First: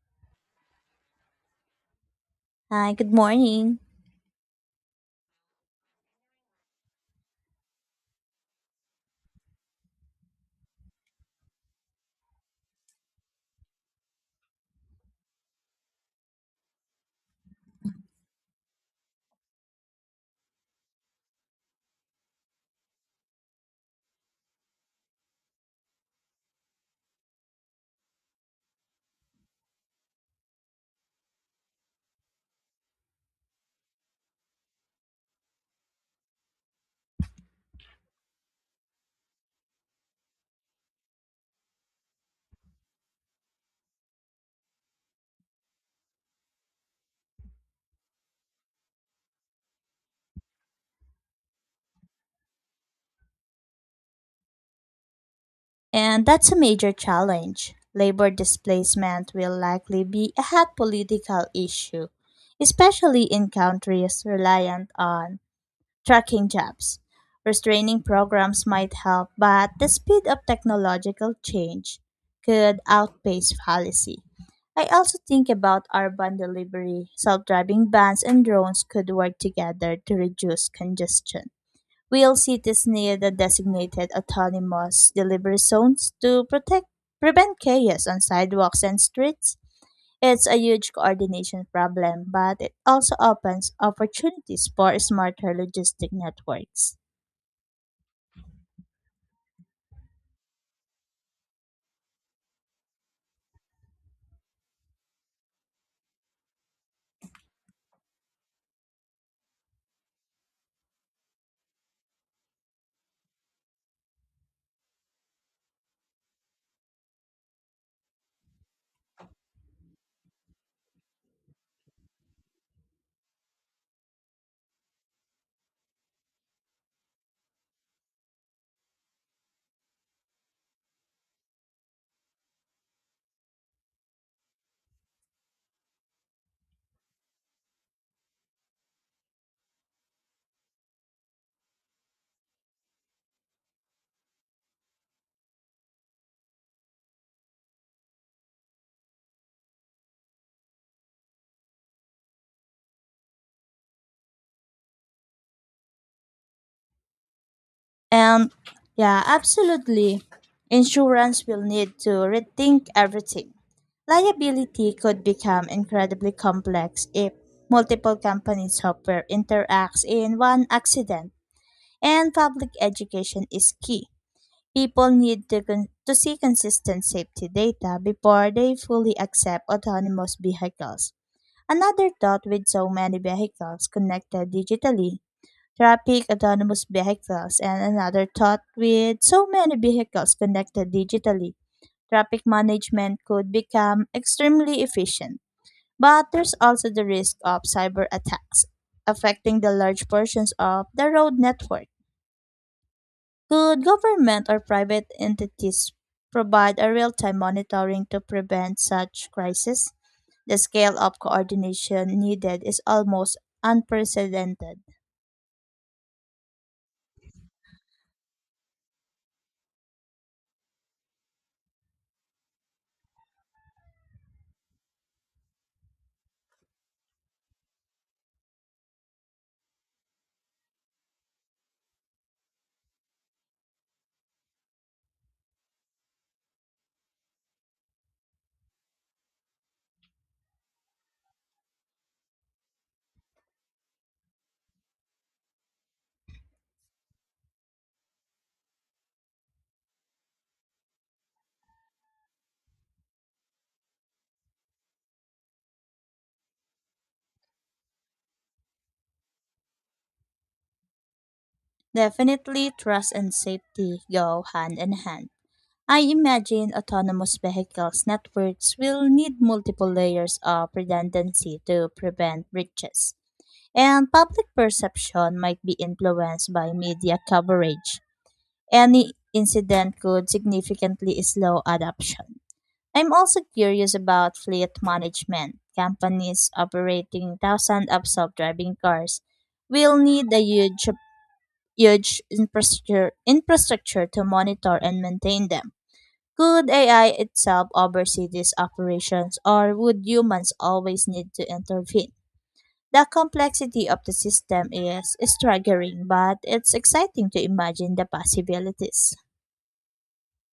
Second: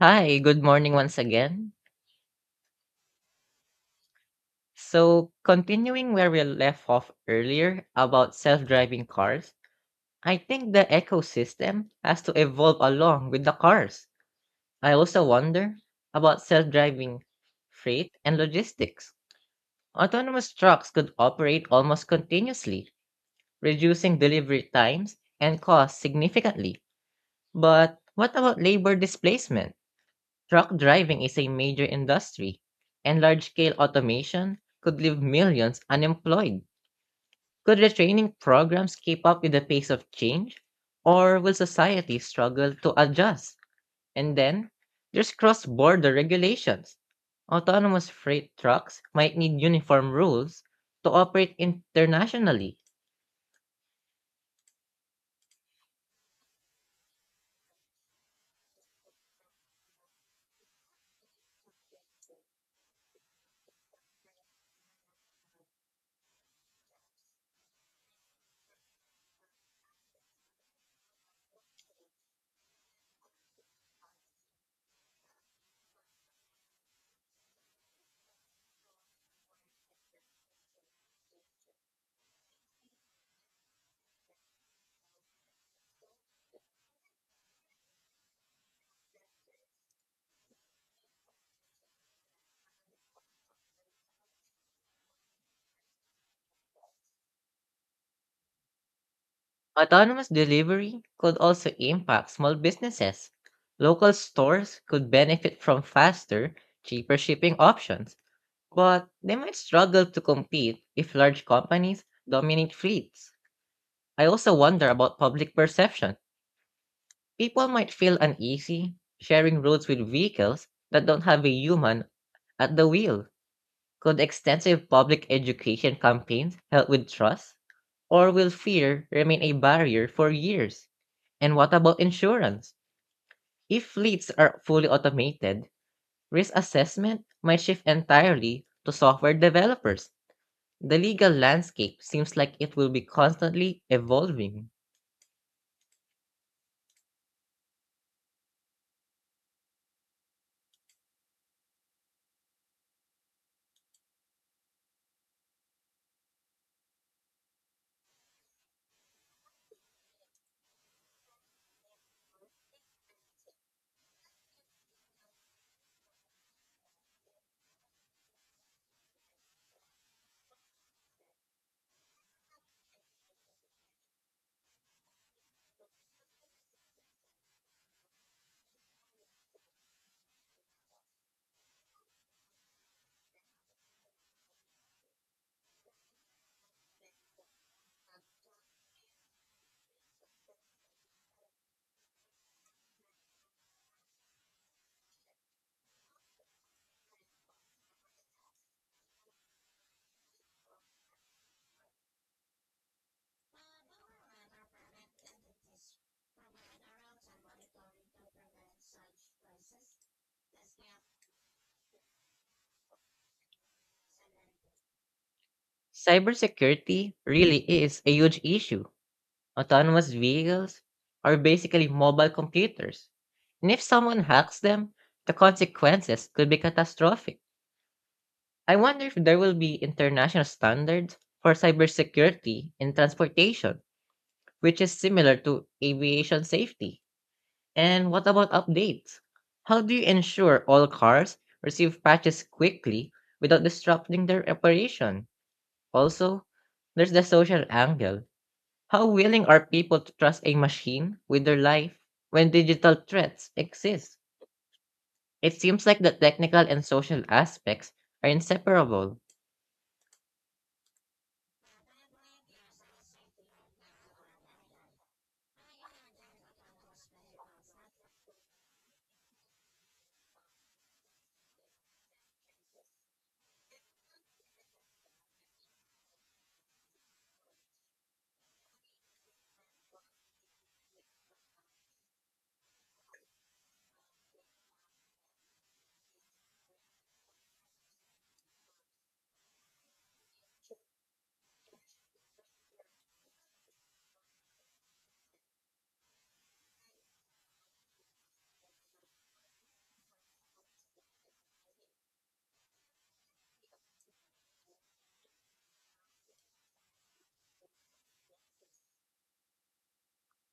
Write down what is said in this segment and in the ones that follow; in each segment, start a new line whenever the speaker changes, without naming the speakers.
Hi, good morning once again.
Hi, good morning.
So, continuing where we left off earlier about self driving cars, I think the ecosystem has to evolve along with the cars. I also wonder about self driving freight and logistics. Autonomous trucks could operate almost continuously, reducing delivery times and costs significantly. But what about labor displacement? Truck driving is a major industry, and large scale automation could leave millions unemployed. Could retraining programs keep up with the pace of change, or will society struggle to adjust? And then, there's cross border regulations. Autonomous freight trucks might need uniform rules to operate internationally.
And that's a major challenge. Labor displacement will likely be a hot political issue, especially in countries reliant on trucking jobs. Restraining programs might help, but the speed of technological change could outpace policy. I also think about urban delivery. Self driving vans and drones could work together to reduce congestion. Will cities need a designated autonomous delivery zones to protect prevent chaos on sidewalks and streets? It's a huge coordination problem, but it also opens opportunities for smarter logistic networks.
Autonomous delivery could also impact small businesses. Local stores could benefit from faster, cheaper shipping options, but they might struggle to compete if large companies dominate fleets. I also wonder about public perception. People might feel uneasy sharing roads with vehicles that don't have a human at the wheel. Could extensive public education campaigns help with trust? Or will fear remain a barrier for years? And what about insurance? If fleets are fully automated, risk assessment might shift entirely to software developers. The legal landscape seems like it will be constantly evolving.
And yeah, absolutely. Insurance will need to rethink everything. Liability could become incredibly complex if multiple companies' software interacts in one accident. And public education is key. People need to see consistent safety data before they fully accept autonomous vehicles. Another thought with so many vehicles connected digitally, traffic autonomous vehicles, and another thought, with so many vehicles connected digitally, traffic management could become extremely efficient. But there's also the risk of cyber attacks affecting the large portions of the road network. Could government or private entities provide a real time monitoring to prevent such crises? The scale of coordination needed is almost unprecedented.
Cybersecurity really is a huge issue. Autonomous vehicles are basically mobile computers, and if someone hacks them, the consequences could be catastrophic. I wonder if there will be international standards for cybersecurity in transportation, which is similar to aviation safety. And what about updates? How do you ensure all cars receive patches quickly without disrupting their operation? Also, there's the social angle. How willing are people to trust a machine with their life when digital threats exist? It seems like the technical and social aspects are inseparable.
Definitely, trust and safety go hand in hand. I imagine autonomous vehicles networks will need multiple layers of redundancy to prevent breaches, and public perception might be influenced by media coverage. Any incident could significantly slow adoption. I'm also curious about fleet management. Companies operating thousands of self-driving cars will need a huge infrastructure to monitor and maintain them. Could AI itself oversee these operations, or would humans always need to intervene? The complexity of the system is staggering, but it's exciting to imagine the possibilities.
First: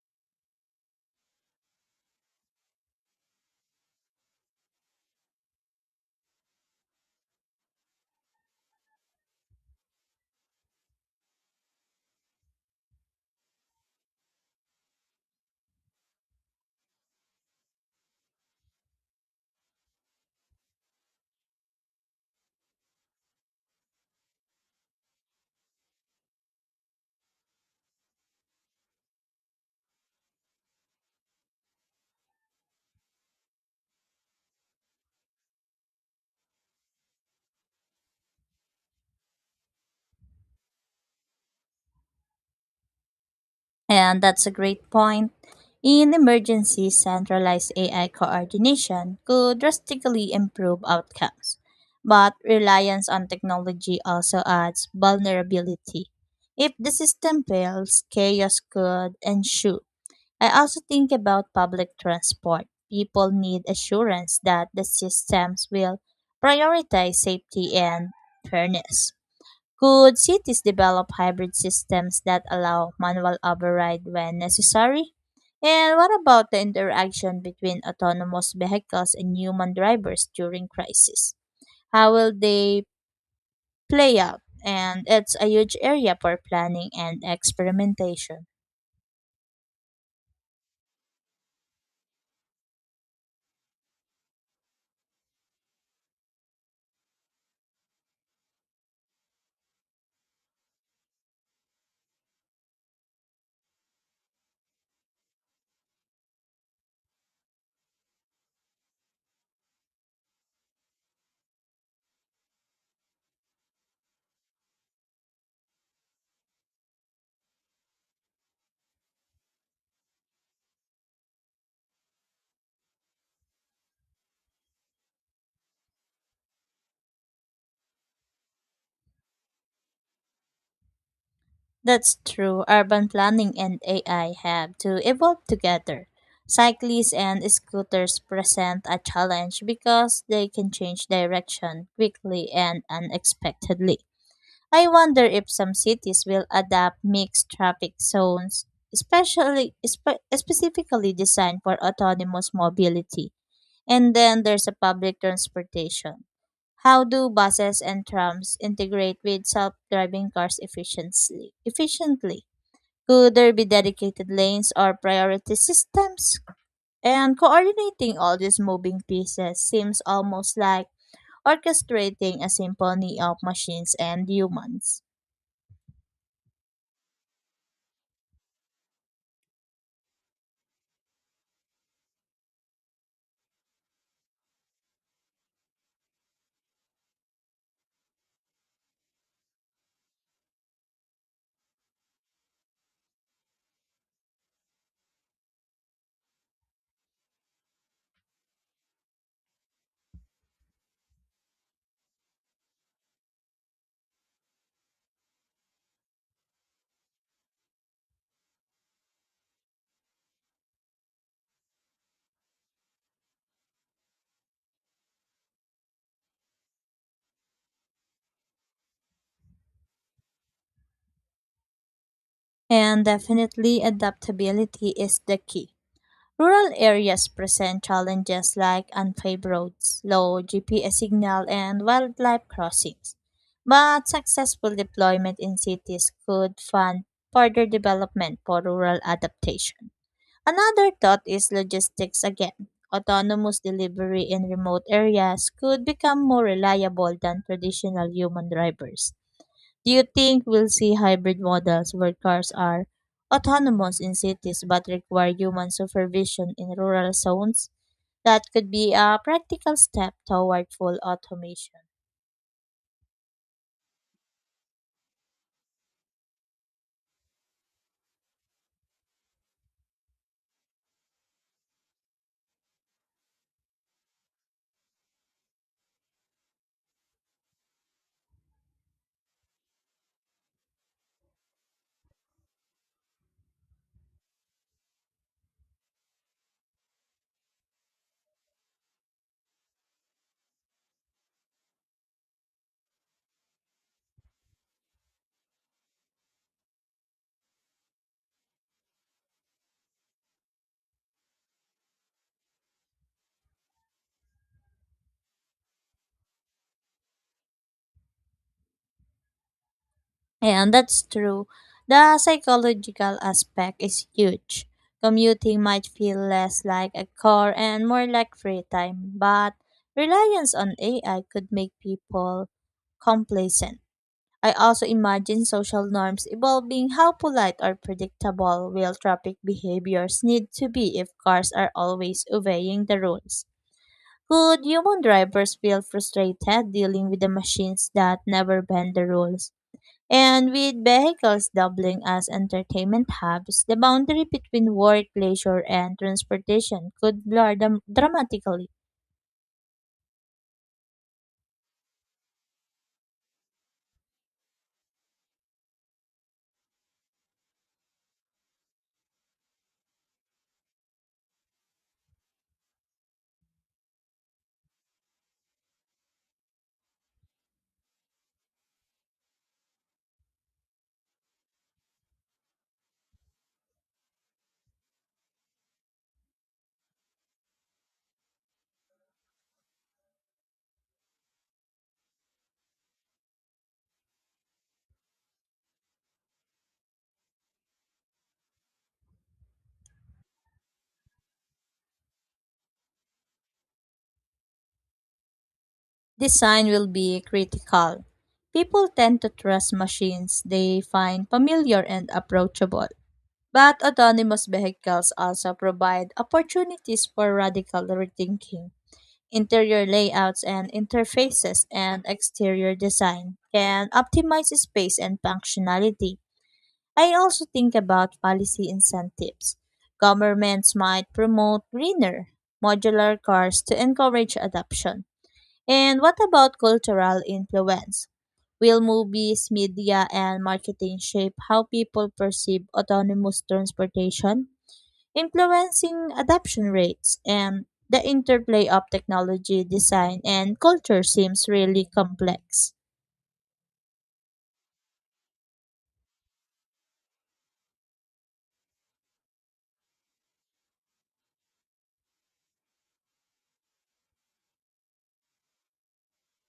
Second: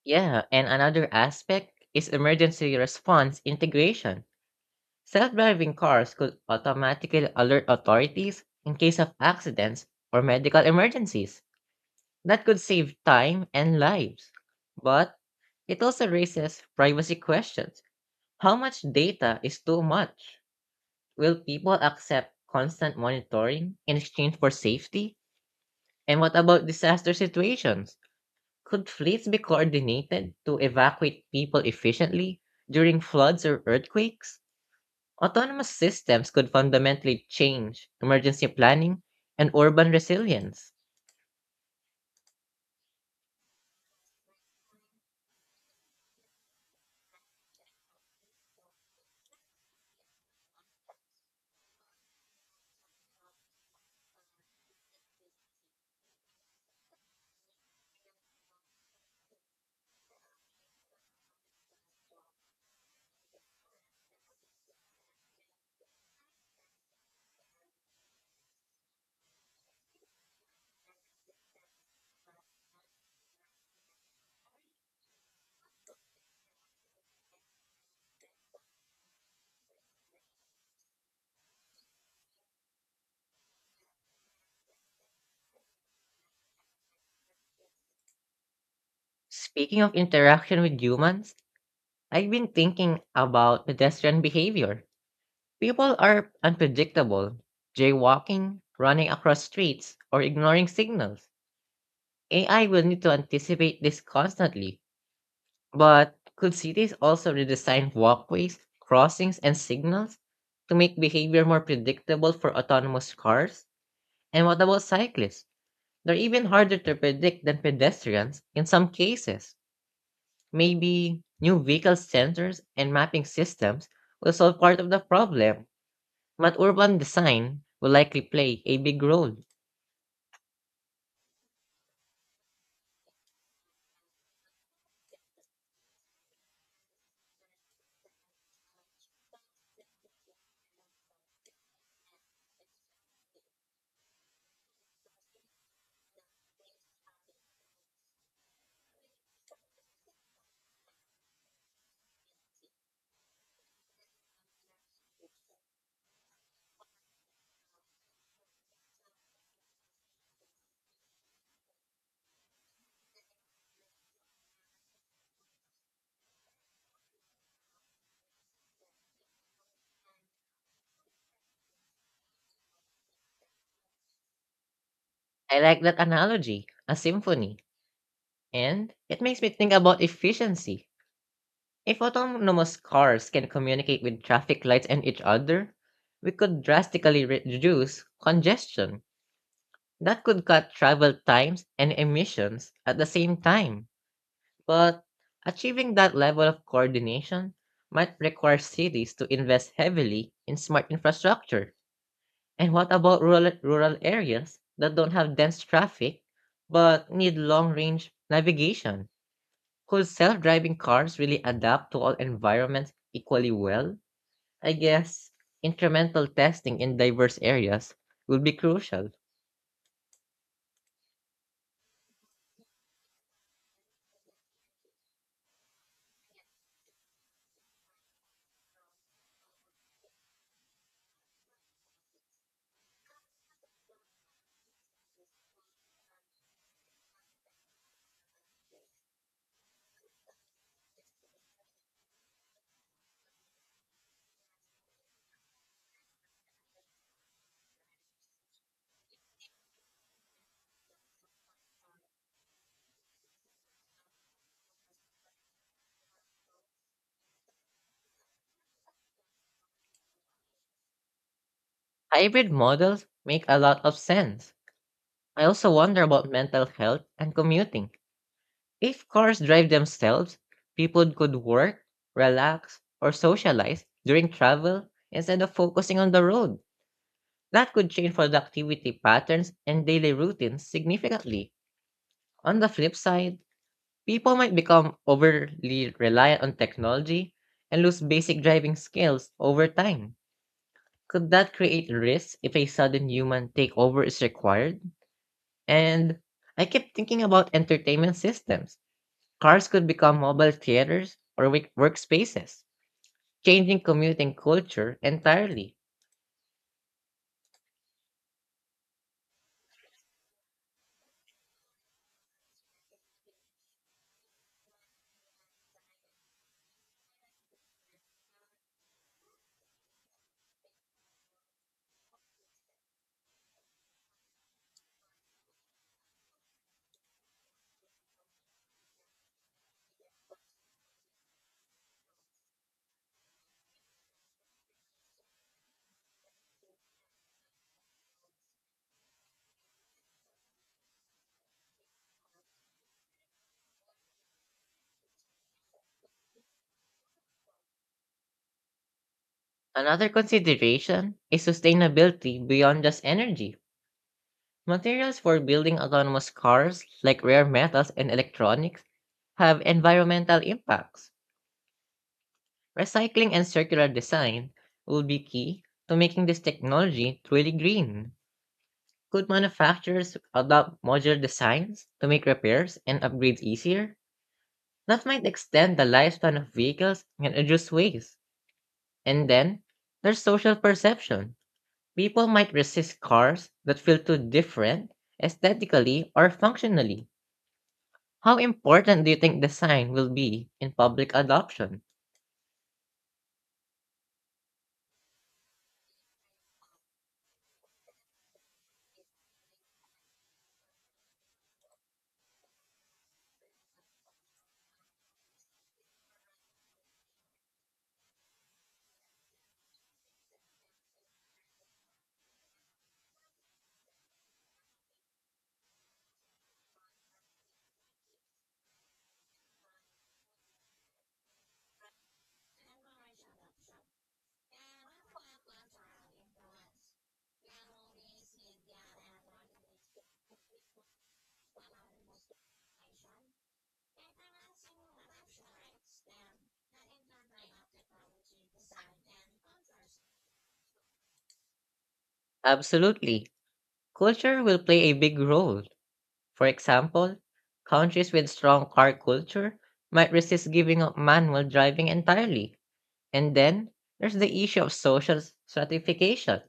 Yeah, and another aspect is emergency response integration. Self-driving cars could automatically alert authorities in case of accidents or medical emergencies. That could save time and lives. But it also raises privacy questions. How much data is too much? Will people accept constant monitoring in exchange for safety? And what about disaster situations? Could fleets be coordinated to evacuate people efficiently during floods or earthquakes? Autonomous systems could fundamentally change emergency planning and urban resilience.
And that's a great point. In emergencies, centralized AI coordination could drastically improve outcomes. But reliance on technology also adds vulnerability. If the system fails, chaos could ensue. I also think about public transport. People need assurance that the systems will prioritize safety and fairness. Could cities develop hybrid systems that allow manual override when necessary? And what about the interaction between autonomous vehicles and human drivers during crisis? How will they play out? And it's a huge area for planning and experimentation.
Speaking of interaction with humans, I've been thinking about pedestrian behavior. People are unpredictable, jaywalking, running across streets, or ignoring signals. AI will need to anticipate this constantly. But could cities also redesign walkways, crossings, and signals to make behavior more predictable for autonomous cars? And what about cyclists? They're even harder to predict than pedestrians in some cases. Maybe new vehicle sensors and mapping systems will solve part of the problem, but urban design will likely play a big role.
That's true. Urban planning and AI have to evolve together. Cyclists and scooters present a challenge because they can change direction quickly and unexpectedly. I wonder if some cities will adopt mixed traffic zones, specifically designed for autonomous mobility. And then there's a public transportation. How do buses and trams integrate with self-driving cars efficiently? Efficiently. Could there be dedicated lanes or priority systems? And coordinating all these moving pieces seems almost like orchestrating a symphony of machines and humans.
I like that analogy, a symphony, and it makes me think about efficiency. If autonomous cars can communicate with traffic lights and each other, we could drastically reduce congestion. That could cut travel times and emissions at the same time. But achieving that level of coordination might require cities to invest heavily in smart infrastructure. And what about rural areas that don't have dense traffic but need long range navigation? Could self driving cars really adapt to all environments equally well? I guess incremental testing in diverse areas will be crucial.
And definitely, adaptability is the key. Rural areas present challenges like unpaved roads, low GPS signal, and wildlife crossings. But successful deployment in cities could fund further development for rural adaptation. Another thought is logistics again. Autonomous delivery in remote areas could become more reliable than traditional human drivers. Do you think we'll see hybrid models where cars are autonomous in cities but require human supervision in rural zones? That could be a practical step toward full automation.
Hybrid models make a lot of sense. I also wonder about mental health and commuting. If cars drive themselves, people could work, relax, or socialize during travel instead of focusing on the road. That could change productivity patterns and daily routines significantly. On the flip side, people might become overly reliant on technology and lose basic driving skills over time. Could that create risks if a sudden human takeover is required? And I kept thinking about entertainment systems. Cars could become mobile theaters or workspaces, changing commuting culture entirely.
And that's true. The psychological aspect is huge. Commuting might feel less like a chore and more like free time, but reliance on AI could make people complacent. I also imagine social norms evolving. How polite or predictable will traffic behaviors need to be if cars are always obeying the rules? Could human drivers feel frustrated dealing with the machines that never bend the rules? And with vehicles doubling as entertainment hubs, the boundary between work, leisure, and transportation could blur dramatically.
Another consideration is sustainability beyond just energy. Materials for building autonomous cars, like rare metals and electronics, have environmental impacts. Recycling and circular design will be key to making this technology truly green. Could manufacturers adopt modular designs to make repairs and upgrades easier? That might extend the lifespan of vehicles and reduce waste. And then, there's social perception. People might resist cars that feel too different aesthetically or functionally. How important do you think design will be in public adoption?
Design will be critical. People tend to trust machines they find familiar and approachable. But autonomous vehicles also provide opportunities for radical rethinking. Interior layouts and interfaces and exterior design can optimize space and functionality. I also think about policy incentives. Governments might promote greener, modular cars to encourage adoption. And what about cultural influence? Will movies, media, and marketing shape how people perceive autonomous transportation, influencing adoption rates? And the interplay of technology, design, and culture seems really complex.
Absolutely. Culture will play a big role. For example, countries with strong car culture might resist giving up manual driving entirely. And then, there's the issue of social stratification.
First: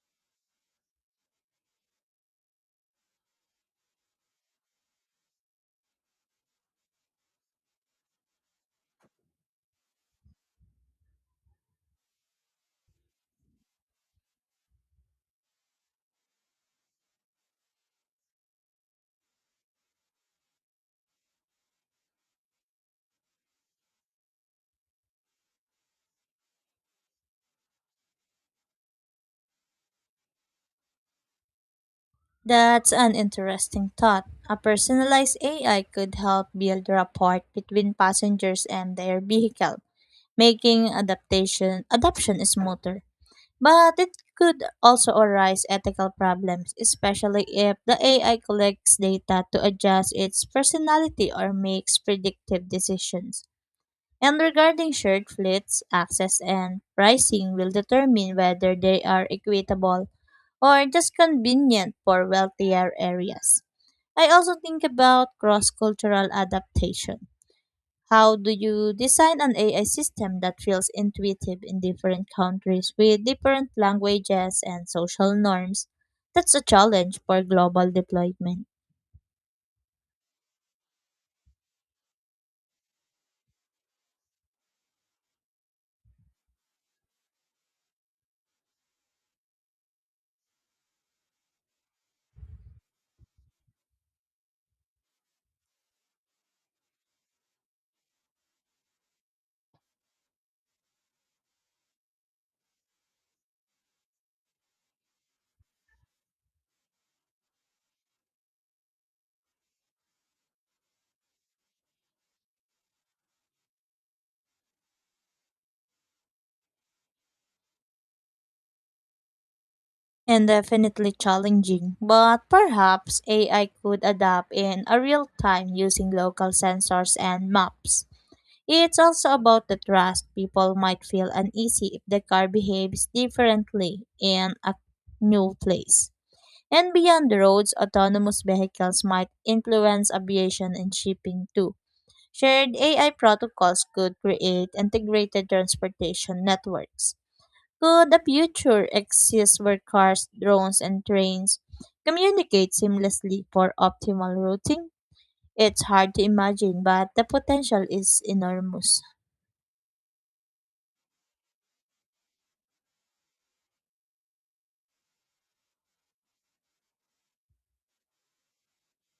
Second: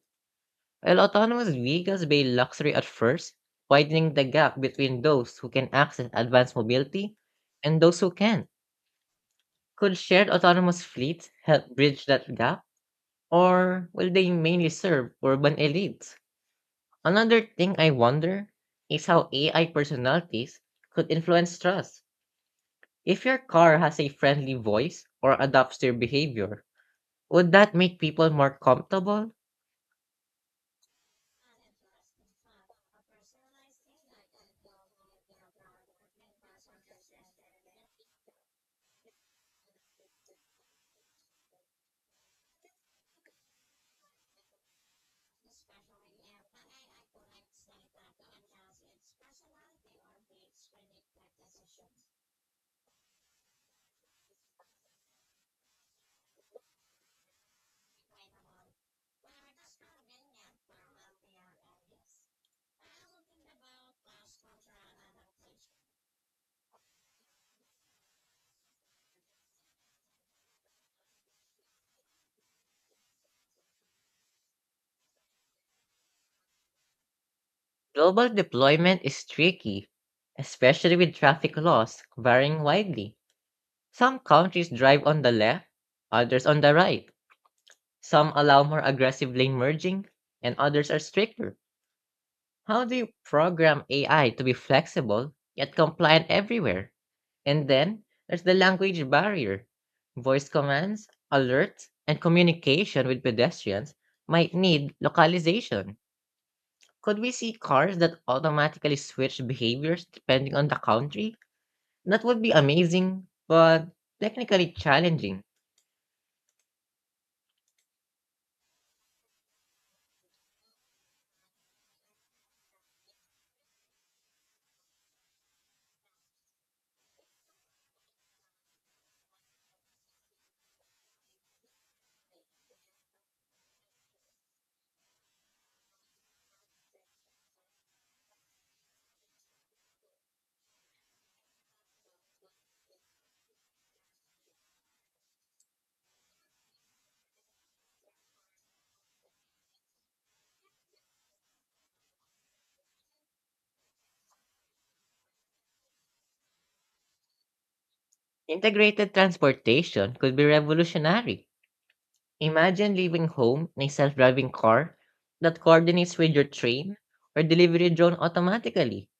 While autonomous vehicles may be a luxury at first, widening the gap between those who can access advanced mobility and those who can't. Could shared autonomous fleets help bridge that gap, or will they mainly serve urban elites? Another thing I wonder is how AI personalities could influence trust. If your car has a friendly voice or adapts to your behavior, would that make people more comfortable?
That's an interesting thought. A personalized AI could help build rapport between passengers and their vehicle, making adaptation adoption smoother. But it could also arise ethical problems, especially if the AI collects data to adjust its personality or makes predictive decisions. And regarding shared fleets, access and pricing will determine whether they are equitable or just convenient for wealthier areas. I also think about cross-cultural adaptation. How do you design an AI system that feels intuitive in different countries with different languages and social norms? That's a challenge for global
Global
deployment.
deployment is tricky, especially with traffic laws varying widely. Some countries drive on the left, others on the right. Some allow more aggressive lane merging, and others are stricter. How do you program AI to be flexible yet compliant everywhere? And then there's the language barrier. Voice commands, alerts, and communication with pedestrians might need localization. Could we see cars that automatically switch behaviors depending on the country? That would be amazing, but technically challenging.
And definitely challenging, but perhaps AI could adapt in a real time using local sensors and maps. It's also about the trust. People might feel uneasy if the car behaves differently in a new place. And beyond the roads, autonomous vehicles might influence aviation and shipping too. Shared AI protocols could create integrated transportation networks. Could a future exist where cars, drones, and trains communicate seamlessly for optimal routing? It's hard to imagine, but the potential is enormous.
Integrated transportation could be revolutionary. Imagine leaving home in a self driving car that coordinates with your train or delivery drone automatically.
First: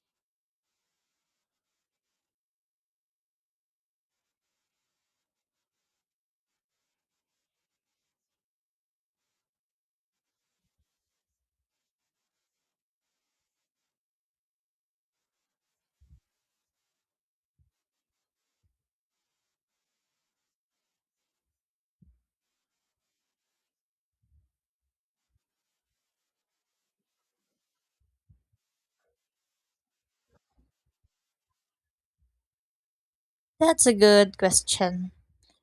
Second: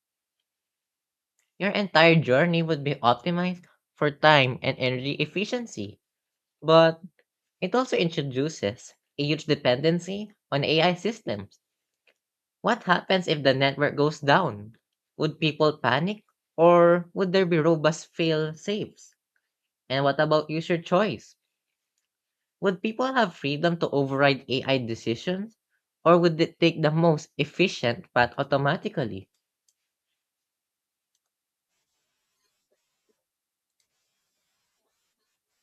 Your entire journey would be optimized for time and energy efficiency, but it also introduces a huge dependency on AI systems. What happens if the network goes down? Would people panic? Or would there be robust fail safes? And what about user choice? Would people have freedom to override AI decisions? Or would it take the most efficient path automatically?
That's a good question.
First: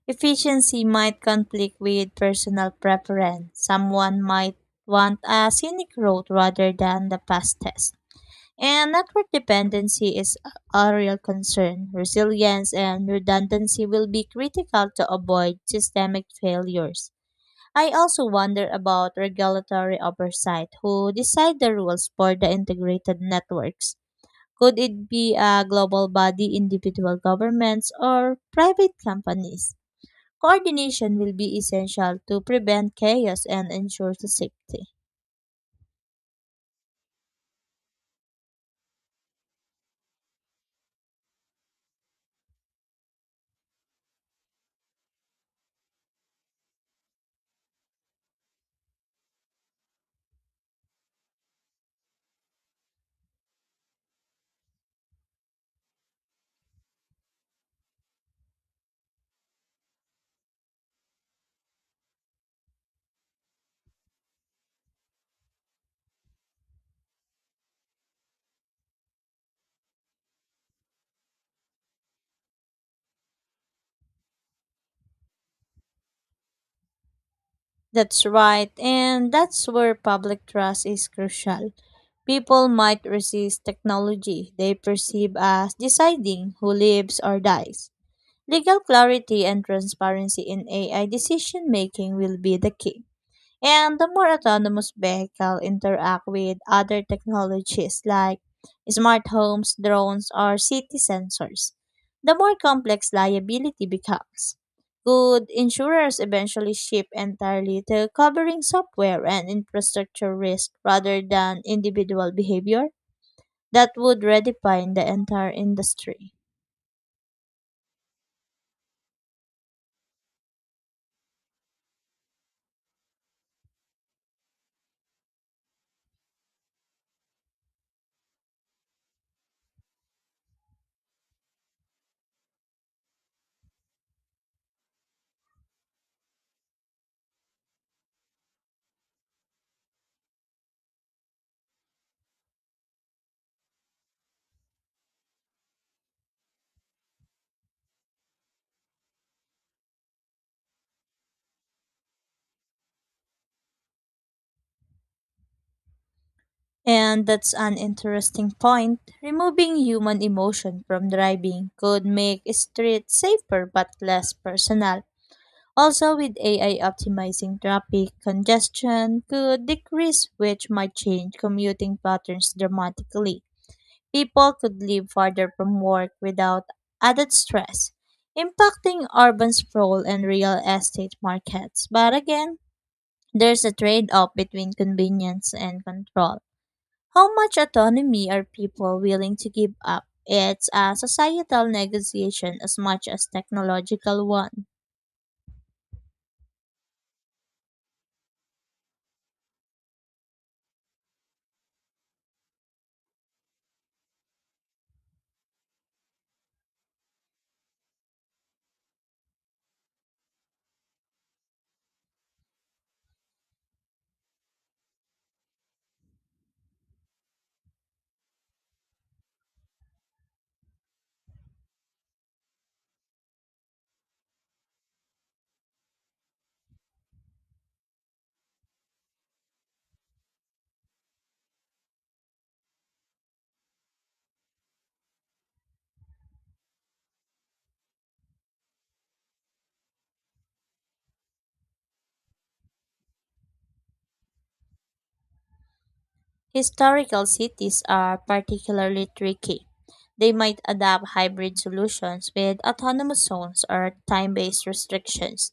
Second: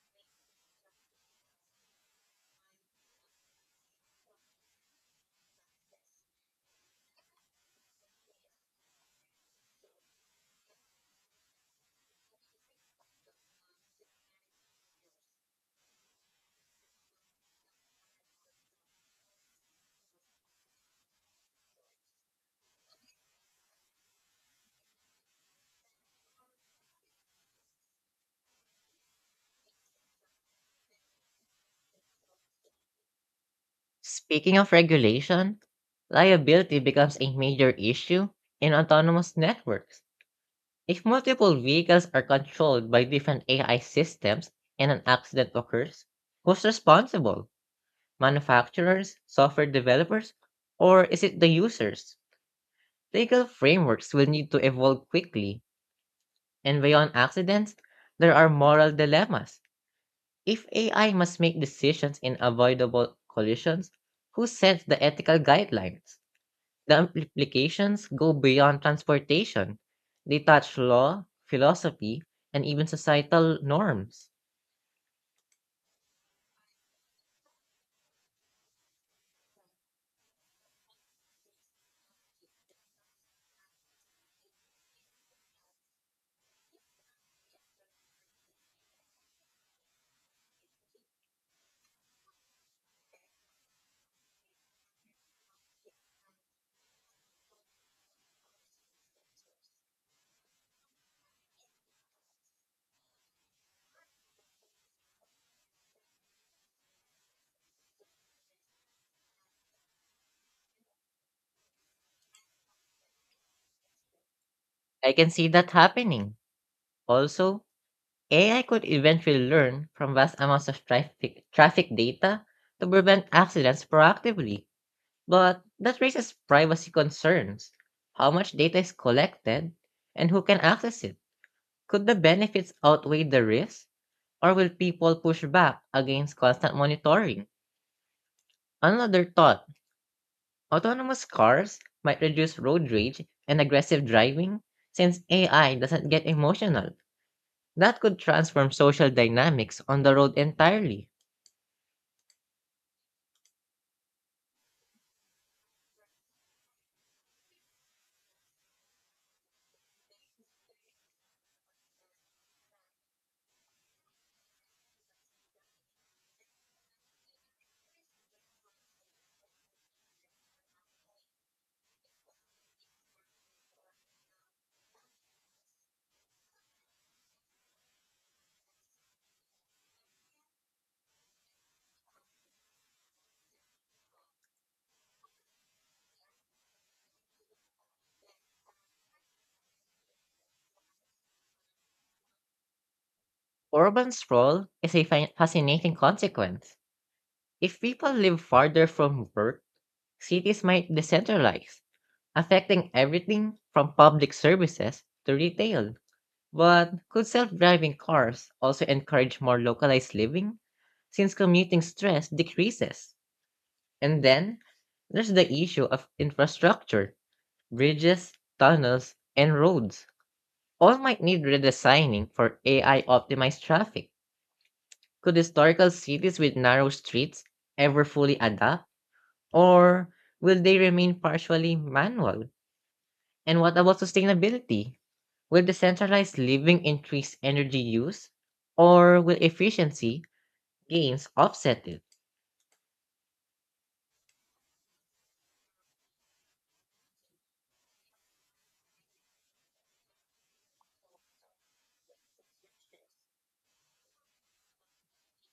Efficiency might conflict with personal preference. Someone might want a scenic road rather than the fastest. And network dependency is a real concern. Resilience and redundancy will be critical to avoid systemic failures. I also wonder about regulatory oversight. Who decide the rules for the integrated networks? Could it be a global body, individual governments, or private companies? Coordination will be essential to prevent chaos and ensure the
Speaking of
safety.
regulation, liability becomes a major issue in autonomous networks. If multiple vehicles are controlled by different AI systems and an accident occurs, who's responsible? Manufacturers, software developers, or is it the users? Legal frameworks will need to evolve quickly, and beyond accidents, there are moral dilemmas. If AI must make decisions in avoidable collisions, who sets the ethical guidelines? The implications go beyond transportation. They touch law, philosophy, and even societal norms.
That's right, and that's where public trust is crucial. People might resist technology they perceive as deciding who lives or dies. Legal clarity and transparency in AI decision making will be the key. And the more autonomous vehicles interact with other technologies like smart homes, drones, or city sensors, the more complex liability becomes. Could insurers eventually shift entirely to covering software and infrastructure risk rather than individual behavior? That would redefine the
I can see
entire
that
industry.
happening. Also, AI could eventually learn from vast amounts of traffic data to prevent accidents proactively, but that raises privacy concerns. How much data is collected and who can access it? Could the benefits outweigh the risks, or will people push back against constant monitoring? Another thought, autonomous cars might reduce road rage and aggressive driving since AI doesn't get emotional. That could transform social dynamics on the road entirely.
And that's an interesting point. Removing human emotion from driving could make streets safer but less personal. Also, with AI optimizing traffic, congestion could decrease, which might change commuting patterns dramatically. People could live farther from work without added stress, impacting urban sprawl and real estate markets. But again, there's a trade off between convenience and control. How much autonomy are people willing to give up? It's a societal negotiation as much as
Urban
technological one.
sprawl is a fascinating consequence. If people live farther from work, cities might decentralize, affecting everything from public services to retail. But could self driving cars also encourage more localized living, since commuting stress decreases? And then there's the issue of infrastructure, bridges, tunnels, and roads. All might need redesigning for AI optimized traffic. Could historical cities with narrow streets ever fully adapt, or will they remain partially manual? And what about sustainability? Will decentralized living increase energy use, or will efficiency gains offset it?
Historical cities are particularly tricky. They might adopt hybrid solutions with autonomous zones or time based restrictions.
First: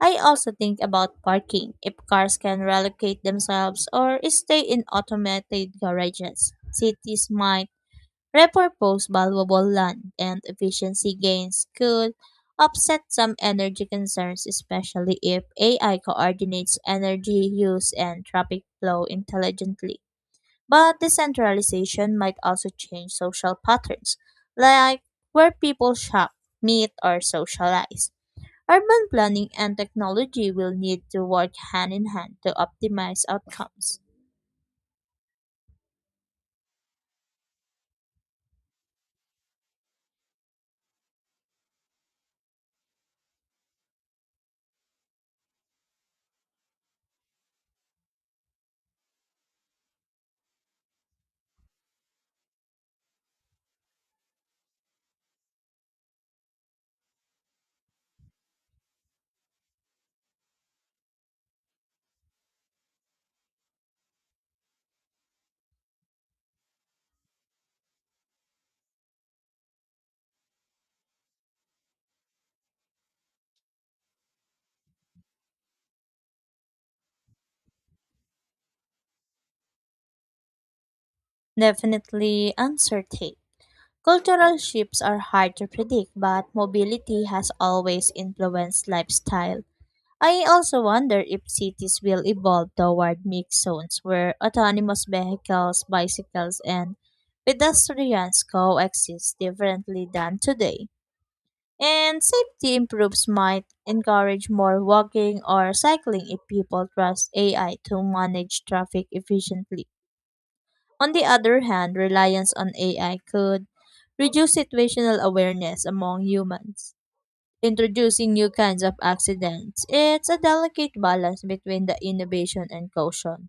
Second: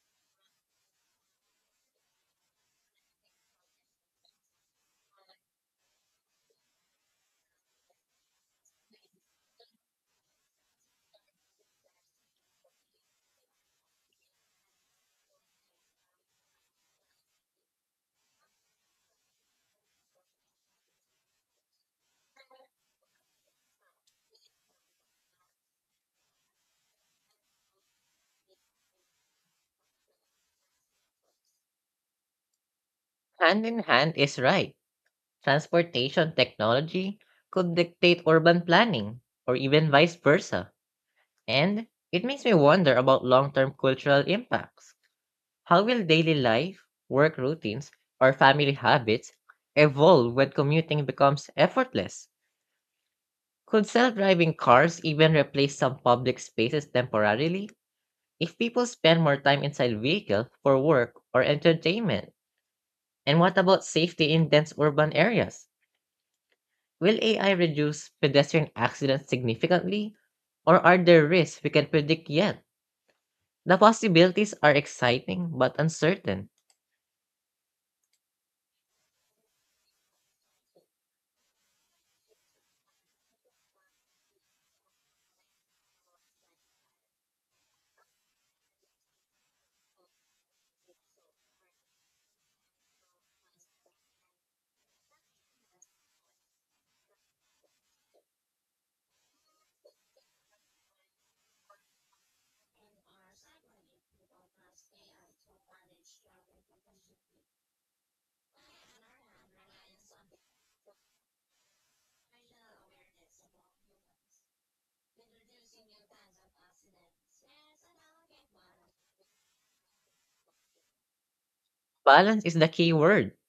I also think about parking, if cars can relocate themselves or stay in automated garages. Cities might repurpose valuable land, and efficiency gains could offset some energy concerns, especially if AI coordinates energy use and traffic flow intelligently. But decentralization might also change social patterns, like where people shop, meet, or socialize. Urban planning and technology will need to work hand in hand to optimize
Hand in
outcomes.
hand is right. Transportation technology could dictate urban planning, or even vice versa. And it makes me wonder about long term cultural impacts. How will daily life, work routines, or family habits evolve when commuting becomes effortless? Could self driving cars even replace some public spaces temporarily, if people spend more time inside vehicle for work or entertainment? And what about safety in dense urban areas? Will AI reduce pedestrian accidents significantly? Or are there risks we can predict yet? The possibilities are exciting but uncertain.
Definitely uncertain. Cultural shifts are hard to predict, but mobility has always influenced lifestyle. I also wonder if cities will evolve toward mixed zones where autonomous vehicles, bicycles, and pedestrians coexist differently than today. And safety improves might encourage more walking or cycling if people trust AI to manage traffic efficiently. On the other hand, reliance on AI could reduce situational awareness among humans, introducing new kinds of accidents. It's a delicate balance between the
Balance is the
innovation
key
and
word.
caution.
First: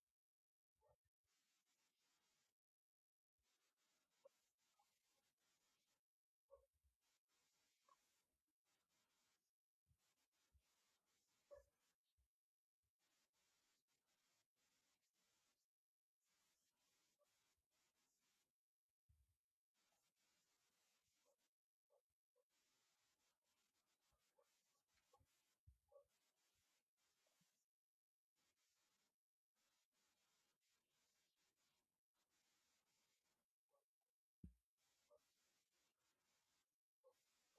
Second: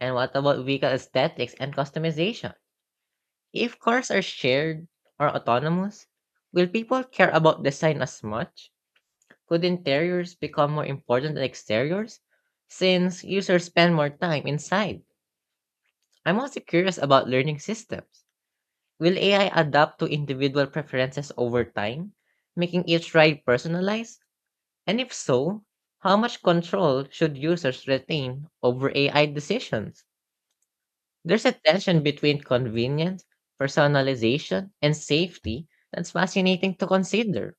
And what about vehicle aesthetics and customization? If cars are shared or autonomous, will people care about design as much? Could interiors become more important than exteriors since users spend more time inside? I'm also curious about learning systems. Will AI adapt to individual preferences over time, making each ride personalized? And if so, how much control should users retain over AI decisions? There's a tension between convenience, personalization, and safety that's fascinating to consider.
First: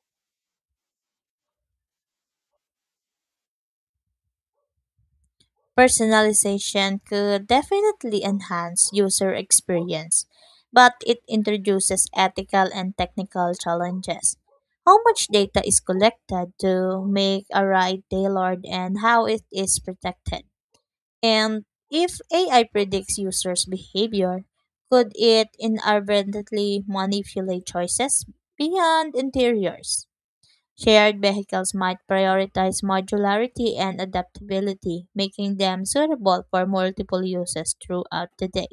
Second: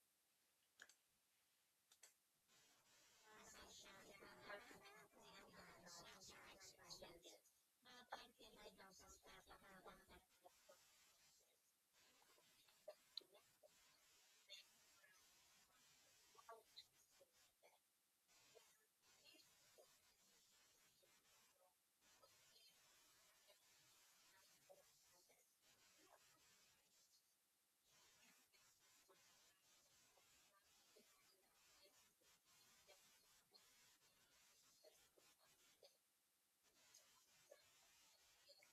Personalization could definitely enhance user experience, but it introduces ethical and technical challenges. How much data is collected to make a ride tailored and how it is protected? And if AI predicts users' behavior, could it inadvertently manipulate choices beyond interiors? Shared vehicles might prioritize modularity and adaptability, making them suitable for multiple uses throughout the day.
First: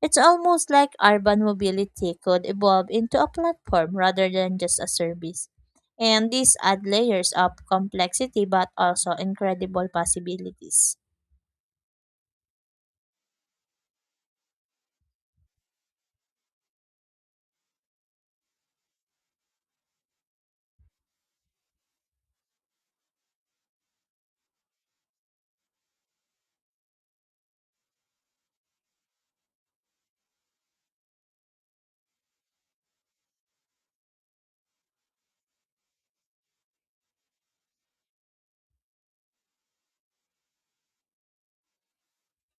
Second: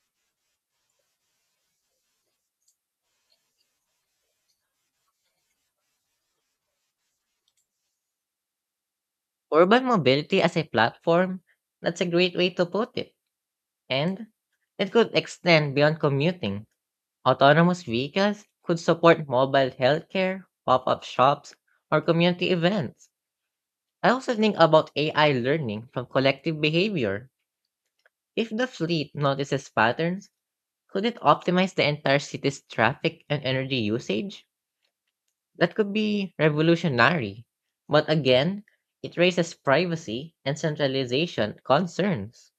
It's almost like urban mobility could evolve into a platform rather than just a service. And these add layers of complexity but also
Urban
incredible
mobility as a
possibilities.
platform, that's a great way to put it. And it could extend beyond commuting. Autonomous vehicles could support mobile healthcare, pop up shops, or community events. I also think about AI learning from collective behavior. If the fleet notices patterns, could it optimize the entire city's traffic and energy usage? That could be revolutionary. But again, it raises privacy and centralization concerns.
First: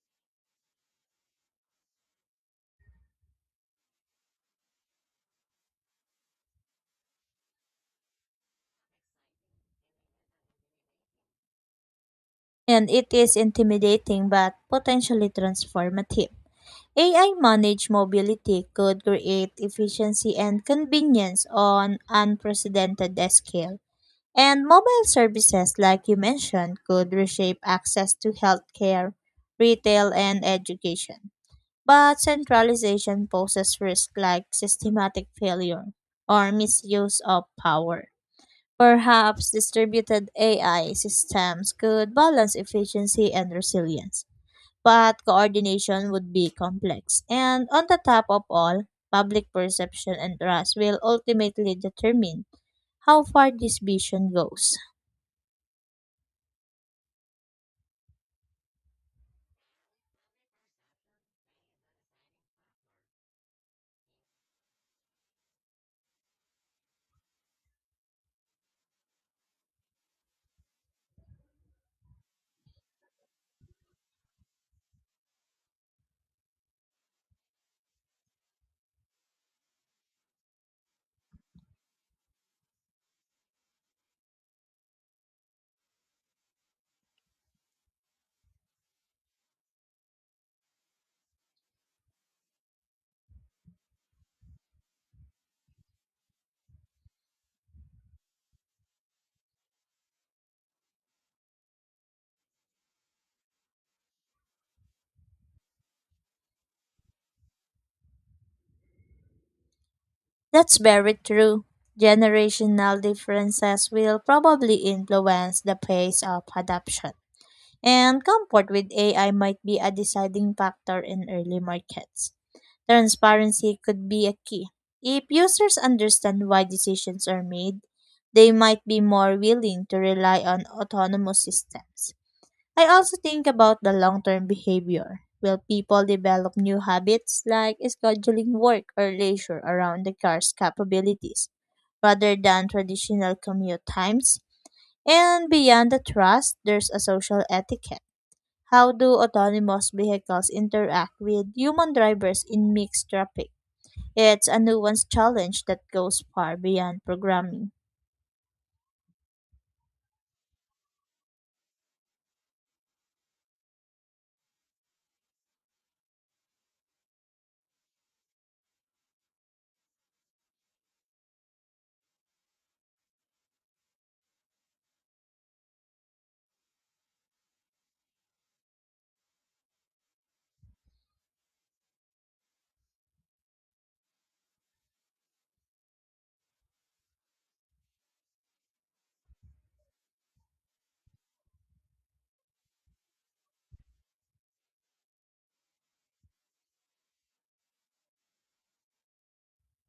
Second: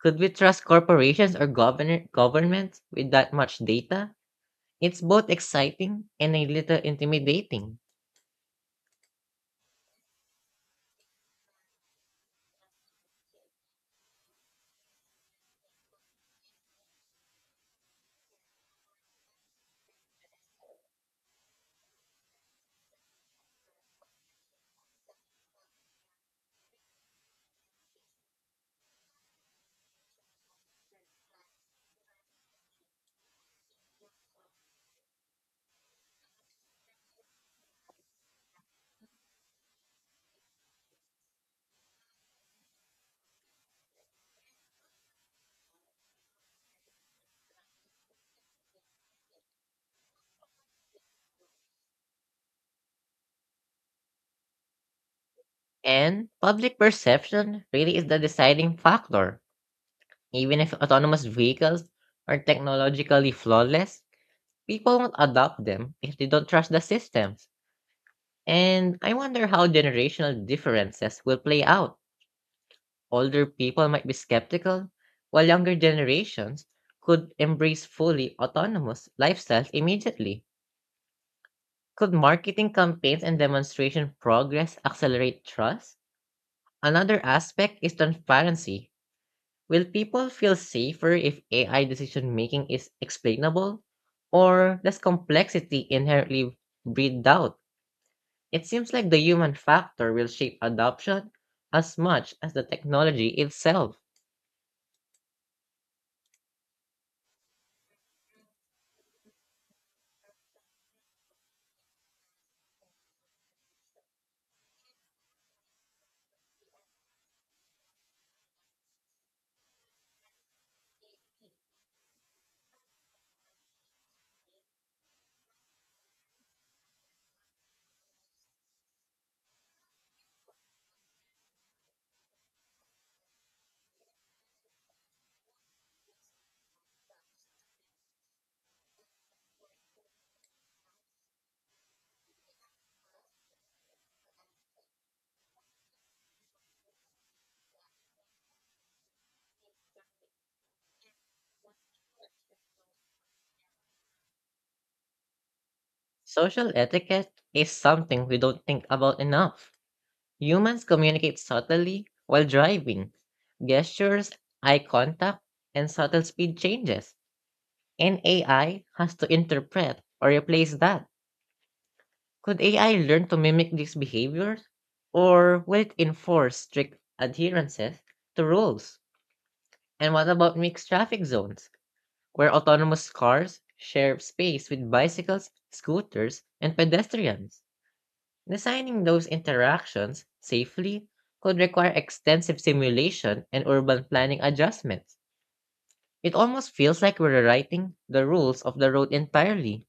Could we trust corporations or governments with that much data? It's both exciting and a little intimidating.
And it is intimidating but potentially transformative. AI managed mobility could create efficiency and convenience on unprecedented scale. And mobile services, like you mentioned, could reshape access to healthcare, retail, and education. But centralization poses risks like systematic failure or misuse of power. Perhaps distributed AI systems could balance efficiency and resilience, but coordination would be complex. And on the top of all, public perception and trust will ultimately determine how far this vision goes.
And public perception really is the deciding factor. Even if autonomous vehicles are technologically flawless, people won't adopt them if they don't trust the systems. And I wonder how generational differences will play out. Older people might be skeptical, while younger generations could embrace fully autonomous lifestyles immediately. Could marketing campaigns and demonstration progress accelerate trust? Another aspect is transparency. Will people feel safer if AI decision making is explainable? Or does complexity inherently breed doubt? It seems like the human factor will shape adoption as much as the technology itself.
That's very true. Generational differences will probably influence the pace of adoption, and comfort with AI might be a deciding factor in early markets. Transparency could be a key. If users understand why decisions are made, they might be more willing to rely on autonomous systems. I also think about the long term behavior. Will people develop new habits like scheduling work or leisure around the car's capabilities rather than traditional commute times? And beyond the trust, there's a social etiquette. How do autonomous vehicles interact with human drivers in mixed traffic? It's a nuanced challenge that goes far
Social
beyond
etiquette is
programming.
something we don't think about enough. Humans communicate subtly while driving. Gestures, eye contact, and subtle speed changes. And AI has to interpret or replace that. Could AI learn to mimic these behaviors? Or will it enforce strict adherences to rules? And what about mixed traffic zones, where autonomous cars share space with bicycles, scooters, and pedestrians? Designing those interactions safely could require extensive simulation and urban planning adjustments. It almost feels like we're rewriting the rules of the road entirely.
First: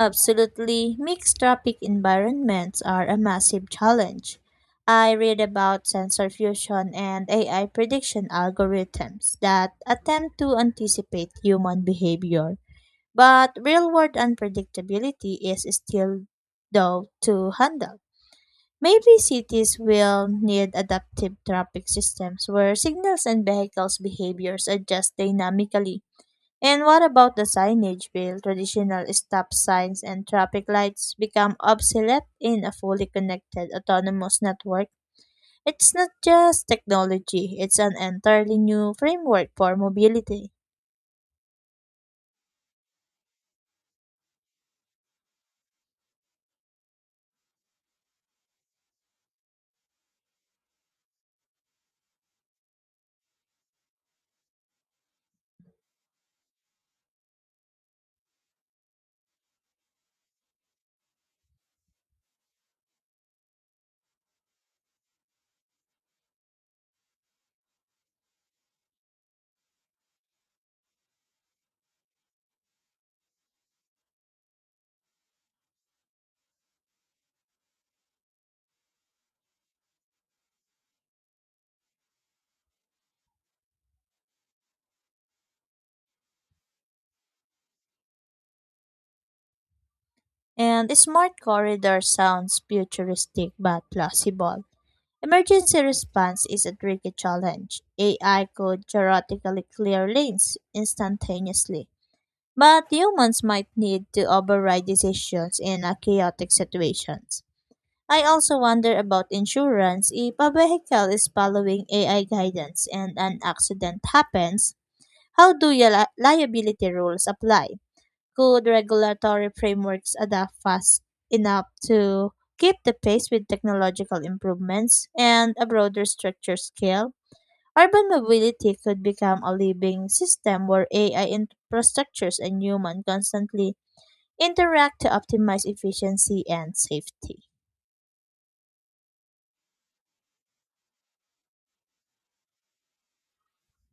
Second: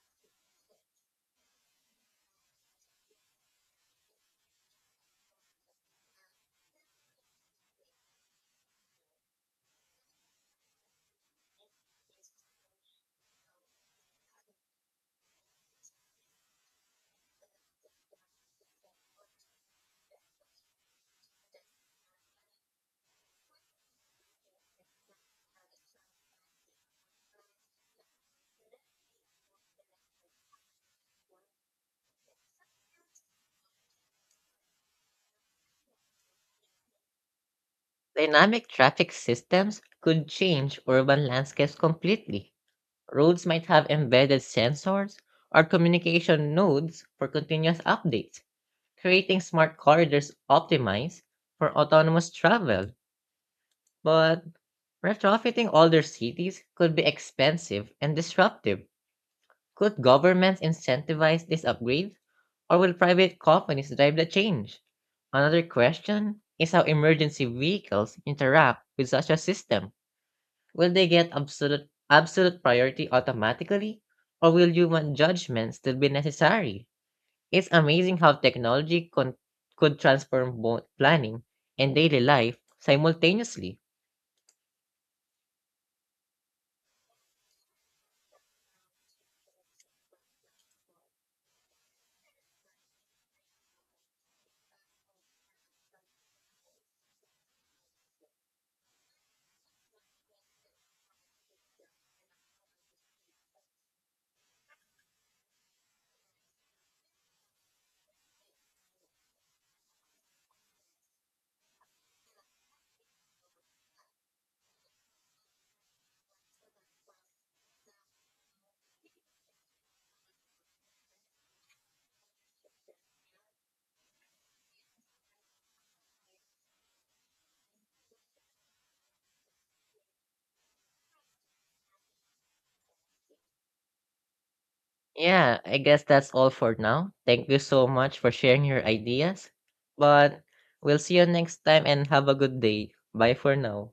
Absolutely, mixed tropic environments are a massive challenge. I read about sensor fusion and AI prediction algorithms that attempt to anticipate human behavior, but real world unpredictability is still though to handle. Maybe cities will need adaptive traffic systems where signals and vehicles' behaviors adjust dynamically. And what about the signage, Bill? Traditional stop signs and traffic lights become obsolete in a fully connected autonomous network. It's not just technology, it's an entirely
Dynamic
new
traffic
framework for
systems could
mobility.
change urban landscapes completely. Roads might have embedded sensors or communication nodes for continuous updates, creating smart corridors optimized for autonomous travel. But retrofitting older cities could be expensive and disruptive. Could governments incentivize this upgrade? Or will private companies drive the change? Another question is how emergency vehicles interact with such a system. Will they get absolute priority automatically? Or will human judgment still be necessary? It's amazing how technology could transform both planning and daily life simultaneously.
And smart corridor sounds futuristic but plausible. Emergency response is a tricky challenge. AI could theoretically clear lanes instantaneously. But humans might need to override decisions in a chaotic situations. I also wonder about insurance. If a vehicle is following AI guidance and an accident happens, how do your liability rules apply? Could regulatory frameworks adapt fast enough to keep the pace with technological improvements and a broader structure scale? Urban mobility could become a living system where AI infrastructures and human constantly interact to
Yeah,
optimize
I guess that's
efficiency
all for
and
now.
safety.
Thank you so much for sharing your ideas. But we'll see you next time and have a good day. Bye for now.